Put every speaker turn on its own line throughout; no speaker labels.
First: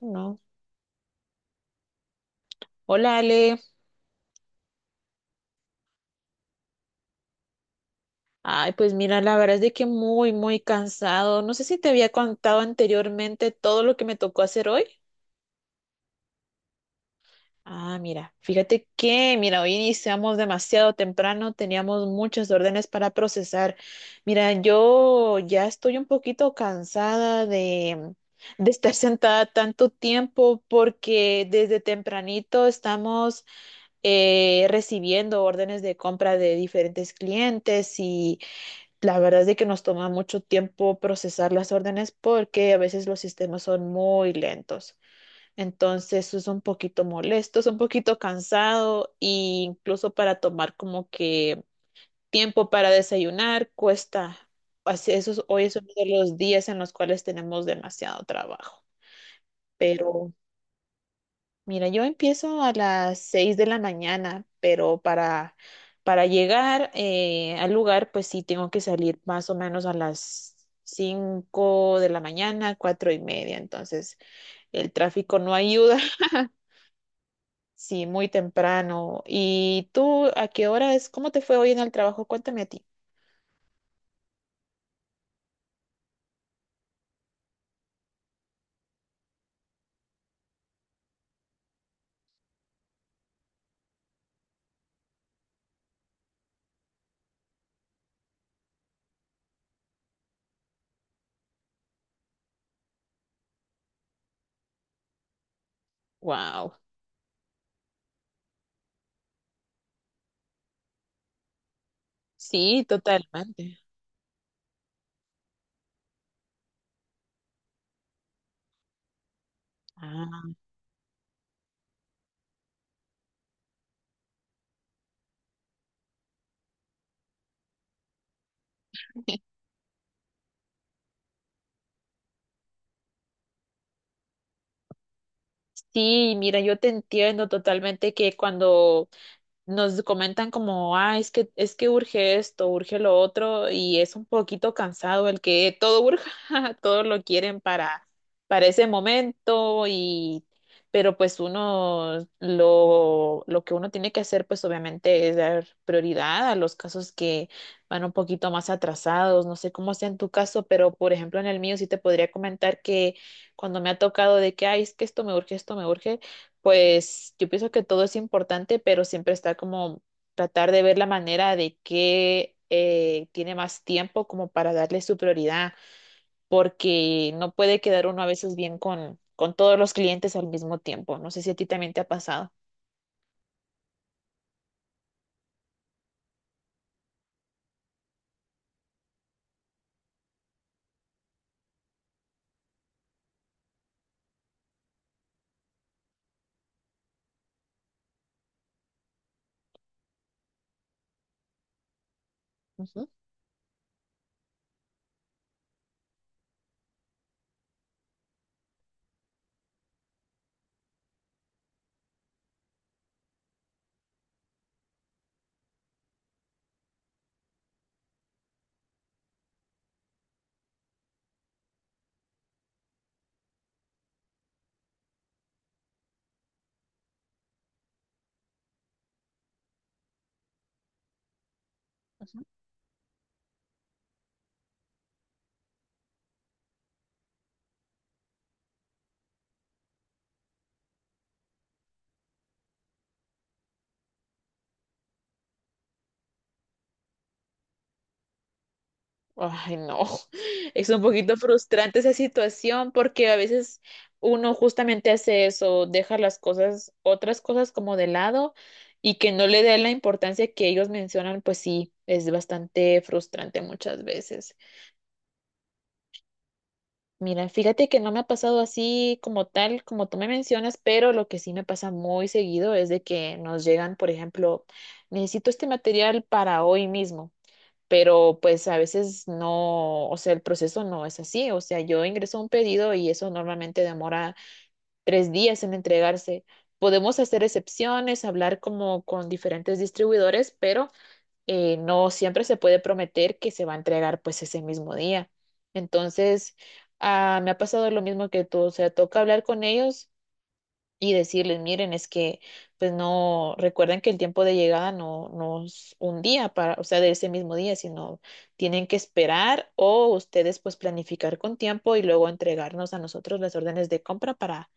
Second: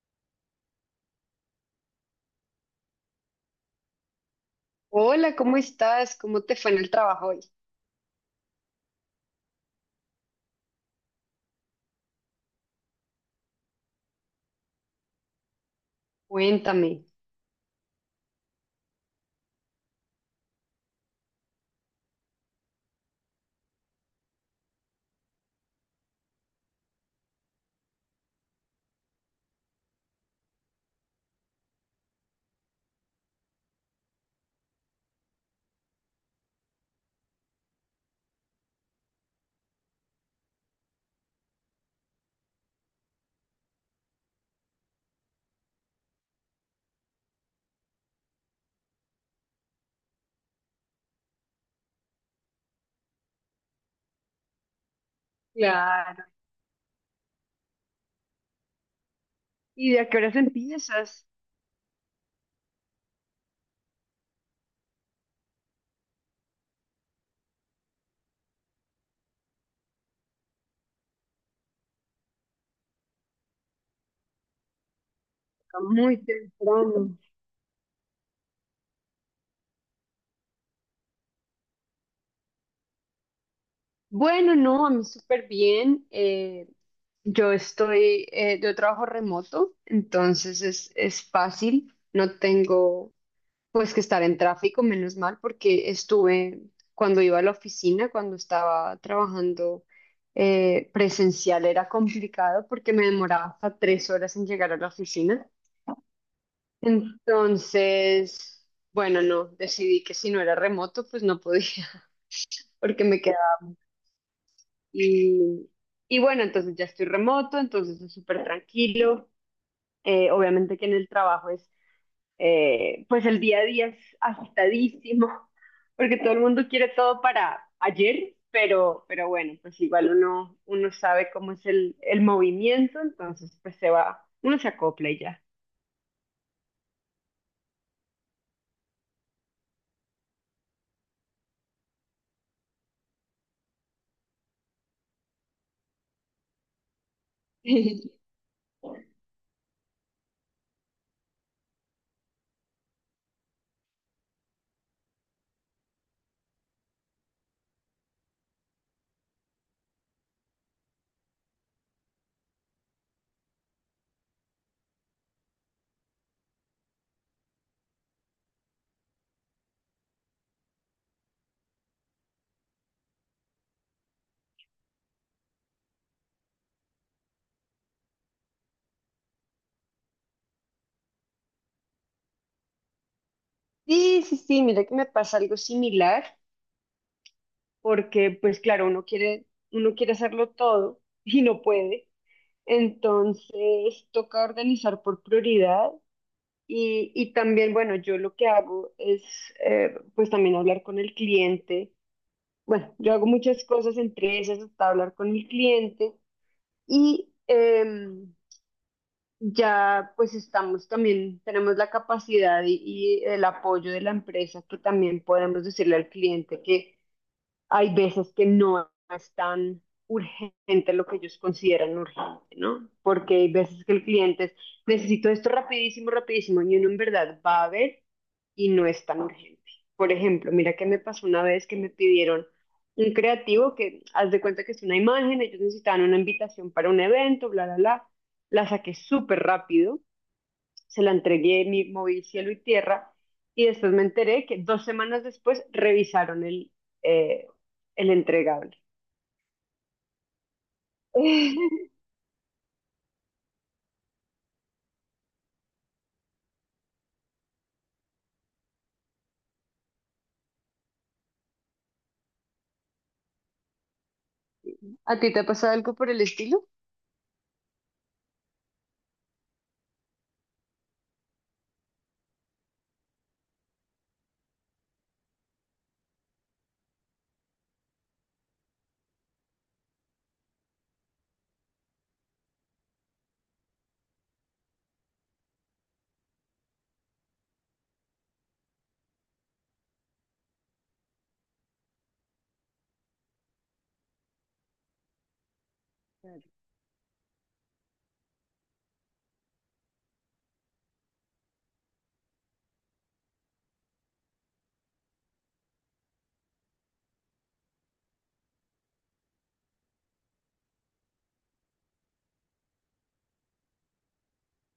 No. Hola, Ale.
Hola, ¿cómo estás? ¿Cómo te fue en el trabajo hoy?
Ay, pues mira, la verdad es de que muy, muy cansado. No sé si te había contado anteriormente todo lo que me tocó hacer hoy.
Cuéntame.
Ah, mira, fíjate que, hoy iniciamos demasiado temprano, teníamos muchas órdenes para procesar. Mira, yo ya estoy un poquito cansada de estar sentada tanto tiempo porque desde tempranito estamos recibiendo órdenes de compra de diferentes clientes y... La verdad es de que nos toma mucho tiempo procesar las órdenes porque a veces los sistemas son muy lentos. Entonces eso es un poquito molesto, es un poquito cansado e incluso para tomar como que tiempo para desayunar cuesta. Así, hoy es uno de
Claro.
los días en los cuales tenemos demasiado trabajo.
¿Y de a qué
Pero
horas empiezas?
mira, yo empiezo a las 6 de la mañana, pero para llegar al lugar, pues sí tengo que salir más o menos a las 5 de la mañana, 4 y media. Entonces, el tráfico no
Está
ayuda.
muy temprano.
Sí, muy temprano. ¿Y tú a qué hora es? ¿Cómo te fue hoy en el trabajo? Cuéntame a ti.
Bueno, no, a mí súper bien. Yo estoy, yo trabajo remoto, entonces es fácil. No tengo pues que estar en tráfico, menos mal, porque estuve cuando iba a la oficina, cuando estaba trabajando presencial, era complicado porque me demoraba hasta 3 horas en llegar a la oficina.
Wow.
Entonces, bueno, no, decidí que si no era remoto, pues no podía,
Sí,
porque me quedaba.
totalmente.
Y, y bueno, entonces ya estoy remoto, entonces es súper tranquilo.
Ah.
Obviamente que en el trabajo es, pues el día a día es agitadísimo, porque todo el mundo quiere todo para ayer, pero bueno, pues igual uno, uno sabe cómo es el movimiento, entonces pues se va, uno se acopla y ya.
Sí, mira, yo te entiendo totalmente que cuando nos comentan como, ah, es que urge esto, urge lo otro, y es un poquito cansado el que todo urge, todo lo quieren para ese momento, y, pero pues uno, lo que uno tiene que hacer, pues obviamente es dar prioridad a los casos que van un poquito más atrasados, no sé cómo sea en tu caso, pero por ejemplo en el mío sí te podría comentar que cuando me ha tocado de que, ay, es que esto me urge, pues yo pienso que todo es importante, pero siempre está como tratar de ver la manera de que tiene más tiempo como para darle su prioridad, porque no puede quedar uno a veces bien con todos los clientes al mismo tiempo. No sé si a ti también te ha pasado.
Sí, sí, sí, mira que me pasa algo similar. Porque pues claro, uno quiere hacerlo todo y no puede. Entonces toca organizar por prioridad y también, bueno, yo lo que hago es pues también hablar con el cliente. Bueno,
Ujú,
yo hago muchas cosas entre esas hasta hablar con el cliente y ya pues estamos también, tenemos la capacidad y el apoyo de la empresa que también podemos decirle al cliente que hay veces que no es tan urgente lo que ellos consideran urgente, ¿no? Porque hay veces que el cliente es, necesito esto rapidísimo, rapidísimo, y uno en verdad va a ver y no es tan urgente. Por ejemplo, mira que me pasó una vez que me
ujú.
pidieron un creativo que, haz de cuenta que es una imagen, ellos necesitaban una invitación para un evento, bla, bla, bla, la saqué súper rápido, se la entregué, mi, moví cielo y tierra, y después me enteré que dos semanas después revisaron eh, el entregable.
Ay, no, es un poquito frustrante esa situación porque a veces uno justamente hace eso, deja las cosas, otras cosas como de lado y que no le dé la importancia que ellos mencionan, pues sí, es bastante frustrante muchas veces.
¿A ti te ha pasado algo por el estilo?
Mira, fíjate que no me ha pasado así como tal, como tú me mencionas, pero lo que sí me pasa muy seguido es de que nos llegan, por ejemplo, necesito este material para hoy mismo, pero pues a veces no, o sea, el proceso no es así, o sea, yo ingreso un pedido y eso normalmente demora 3 días en entregarse. Podemos hacer excepciones, hablar como con diferentes distribuidores, pero no siempre se puede prometer que se va a entregar pues ese mismo día. Entonces, ah, me ha pasado lo mismo que tú, o sea, toca hablar con ellos y decirles, miren, es que pues no, recuerden que el tiempo de llegada no es un día para, o sea, de ese mismo día, sino tienen que esperar o ustedes pues planificar con tiempo y luego entregarnos a nosotros las órdenes de compra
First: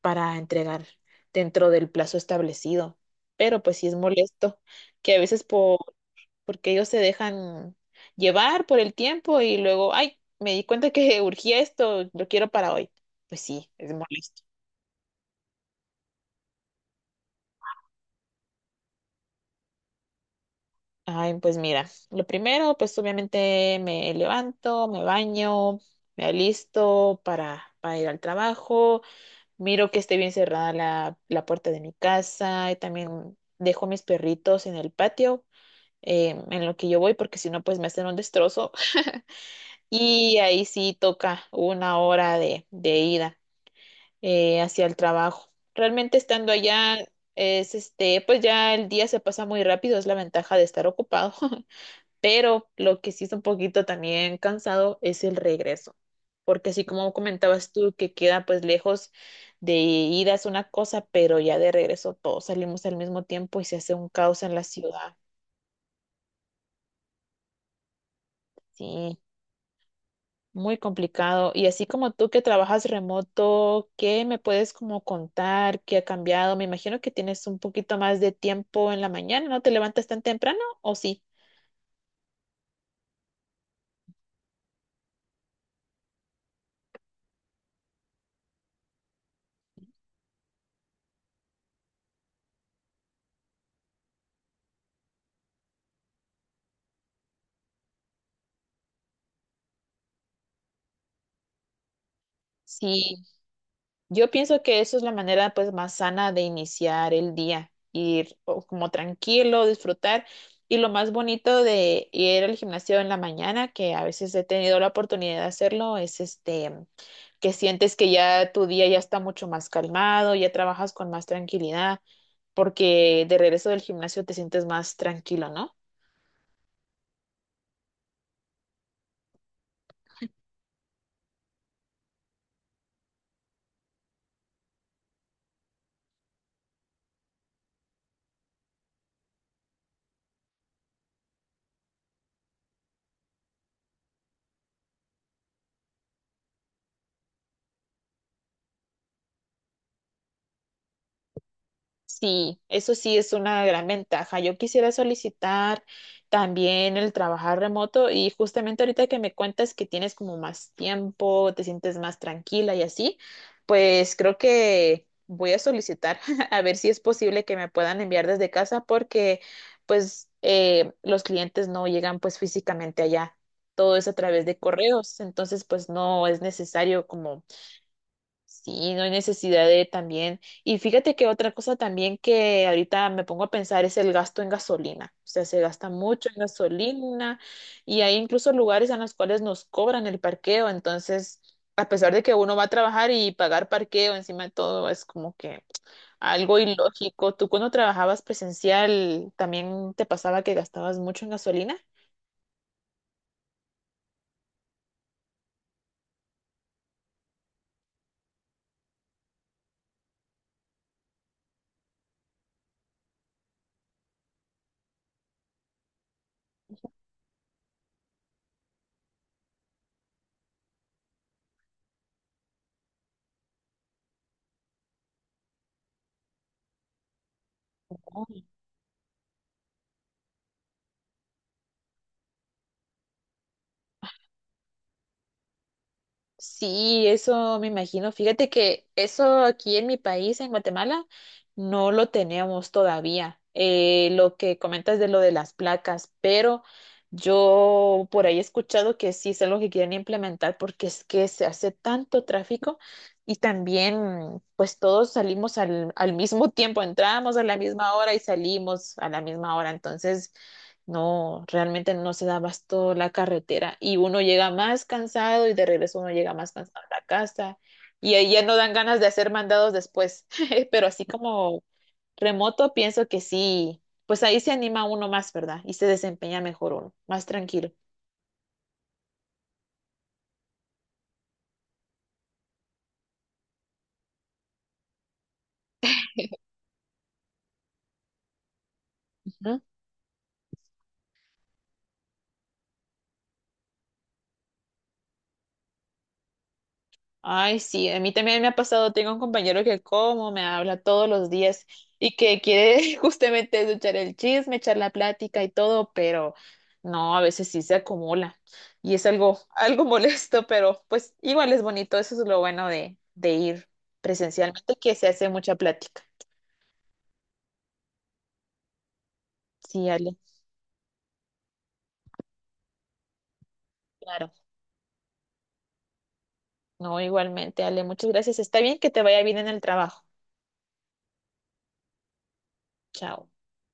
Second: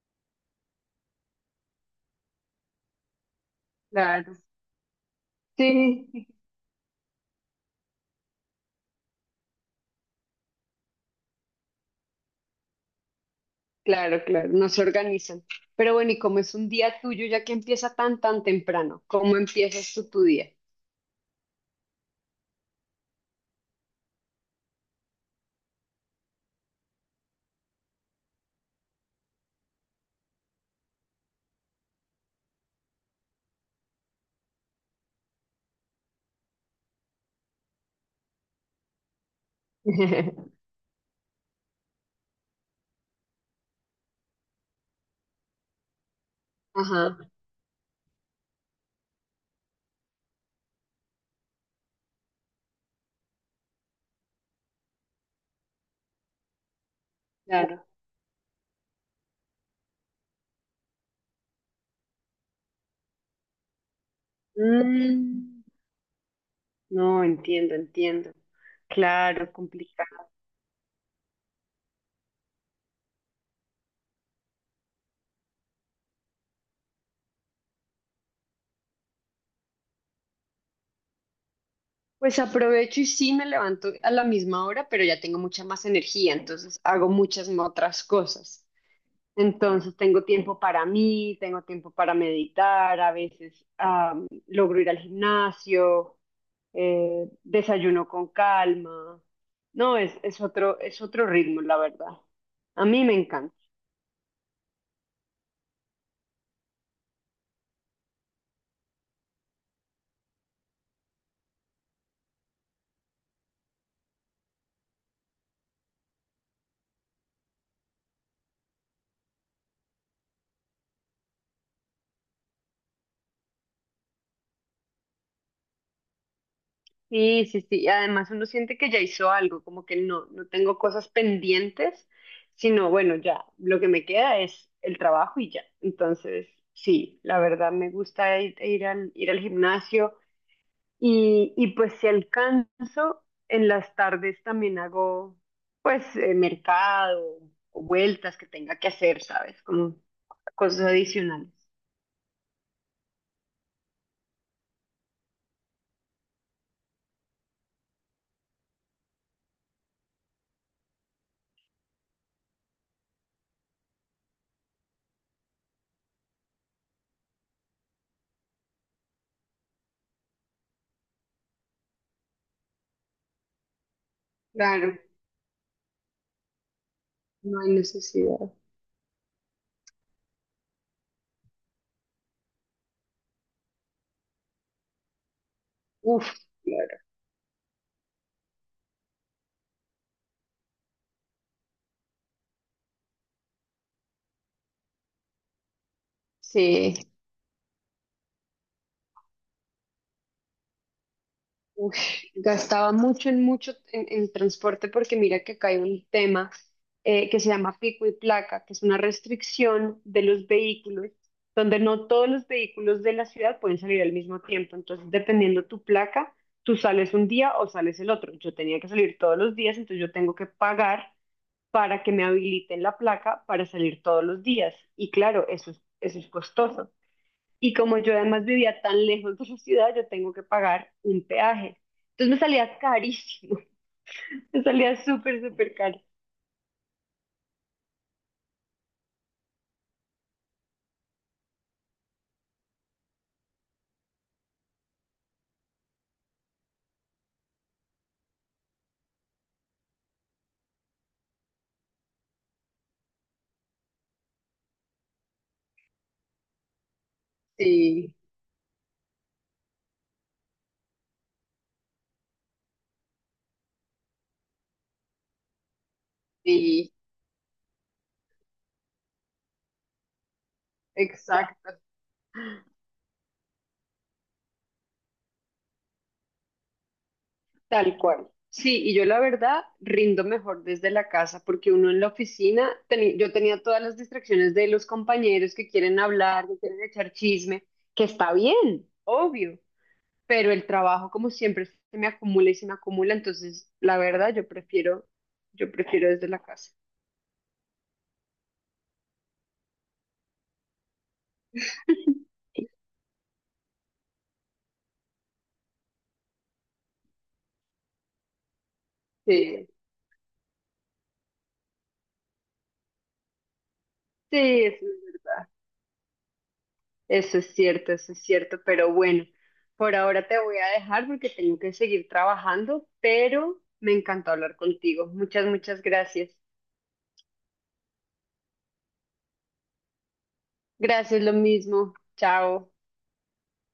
para entregar dentro del plazo establecido. Pero pues sí es
Claro,
molesto que a veces
sí,
porque ellos se dejan llevar por el tiempo y luego, ay, me di cuenta que urgía esto, lo quiero para hoy. Pues sí, es
claro,
molesto.
claro, no se organizan. Pero bueno, ¿y cómo es un día tuyo ya que empieza tan, tan temprano? ¿Cómo empiezas tú tu día?
Ay, pues mira, lo primero, pues obviamente me levanto, me baño, me alisto para ir al trabajo, miro que esté bien cerrada la puerta de mi casa y también dejo mis perritos en el patio en lo que yo voy porque si no, pues me hacen un destrozo y ahí sí toca una hora de ida hacia el trabajo. Realmente estando allá
Ajá,
es este, pues ya el día se pasa muy rápido, es la ventaja de estar ocupado. Pero lo que sí es un poquito también cansado es el regreso, porque así como comentabas
claro.
tú que queda pues lejos, de ida es una cosa, pero ya de regreso todos salimos al mismo tiempo y se hace un caos en la ciudad.
Mm, no, entiendo, entiendo.
Sí,
Claro, complicado.
muy complicado. Y así como tú que trabajas remoto, ¿qué me puedes como contar? ¿Qué ha cambiado? Me imagino que tienes un poquito más de tiempo en la mañana, ¿no te levantas tan temprano o sí?
Pues aprovecho y sí me levanto a la misma hora, pero ya tengo mucha más energía, entonces hago muchas más otras cosas. Entonces tengo tiempo para mí, tengo tiempo para meditar, a veces logro ir al gimnasio, desayuno con calma. No, es otro ritmo, la verdad. A mí me
Sí,
encanta.
yo pienso que eso es la manera pues más sana de iniciar el día, ir o, como tranquilo, disfrutar. Y lo más bonito de ir al gimnasio en la mañana, que a veces he tenido la oportunidad de hacerlo, es este que sientes que ya tu día ya está mucho más calmado, ya trabajas con más tranquilidad, porque de regreso del gimnasio te sientes más tranquilo, ¿no?
Sí, sí, sí. Y además uno siente que ya hizo algo, como que no, no tengo cosas pendientes, sino bueno, ya lo que me queda es el trabajo y ya. Entonces, sí, la verdad me gusta ir, ir al gimnasio y pues si alcanzo, en las tardes también hago pues mercado o vueltas que tenga que hacer, ¿sabes? Como cosas adicionales.
Sí, eso sí es una gran ventaja. Yo quisiera solicitar también el trabajar remoto y justamente ahorita que me cuentas que tienes como más tiempo, te sientes más tranquila y así, pues creo que voy a solicitar a ver si es posible que me puedan enviar desde casa porque pues los clientes no llegan pues físicamente allá. Todo es a través de
Claro,
correos, entonces pues no es necesario como
no hay necesidad.
sí, no hay necesidad de también. Y fíjate que otra cosa también que ahorita me pongo a pensar es el gasto en gasolina. O sea, se gasta mucho
Uf,
en
claro.
gasolina y hay incluso lugares en los cuales nos cobran el parqueo. Entonces, a pesar de que uno va a trabajar y pagar parqueo encima de todo es como que algo
Sí.
ilógico. ¿Tú cuando trabajabas presencial también te pasaba que gastabas mucho en gasolina?
Uy, gastaba mucho en mucho en transporte porque mira que acá hay un tema que se llama pico y placa, que es una restricción de los vehículos, donde no todos los vehículos de la ciudad pueden salir al mismo tiempo. Entonces, dependiendo tu placa, tú sales un día o sales el otro. Yo tenía que salir todos los días, entonces yo tengo que pagar para que me habiliten la placa para salir todos los días. Y claro, eso es costoso. Y como yo además vivía tan lejos de su ciudad, yo tengo que pagar un peaje. Entonces me salía carísimo, me salía súper, súper caro.
Sí, eso me imagino. Fíjate que eso aquí en mi país, en Guatemala, no lo tenemos todavía. Lo que comentas de lo de las placas, pero yo por ahí he escuchado que sí es algo que quieren implementar porque es que se hace tanto tráfico y también pues todos salimos al mismo tiempo, entramos a la misma hora
Sí,
y salimos a la misma hora. Entonces... No, realmente no se da abasto la carretera y uno llega más cansado y de regreso uno llega más cansado
sí,
a la casa y ahí ya no dan ganas de hacer mandados después, pero así como
exacto.
remoto pienso que sí, pues ahí se anima uno más, ¿verdad? Y se desempeña mejor uno, más tranquilo.
Tal cual. Sí, y yo la verdad rindo mejor desde la casa porque uno en la oficina, teni- yo tenía todas las distracciones de los compañeros que quieren hablar, que quieren echar chisme, que está bien, obvio, pero el trabajo como siempre se me acumula y se me acumula, entonces la verdad yo prefiero desde la casa.
Ay, sí, a mí también me ha pasado, tengo un compañero que como, me habla todos los días y que quiere justamente eso, echar el chisme, echar la plática y todo, pero no, a veces sí se acumula y es algo,
Sí,
algo molesto, pero pues igual es bonito, eso es lo bueno de ir
sí,
presencialmente,
eso,
que se hace mucha plática.
eso es cierto, pero bueno,
Sí,
por
Ale,
ahora te voy a dejar porque tengo que seguir trabajando, pero me
claro,
encantó hablar contigo. Muchas, muchas gracias.
no, igualmente, Ale, muchas gracias, está bien que te vaya bien en el trabajo.
Gracias, lo mismo. Chao.
Chao.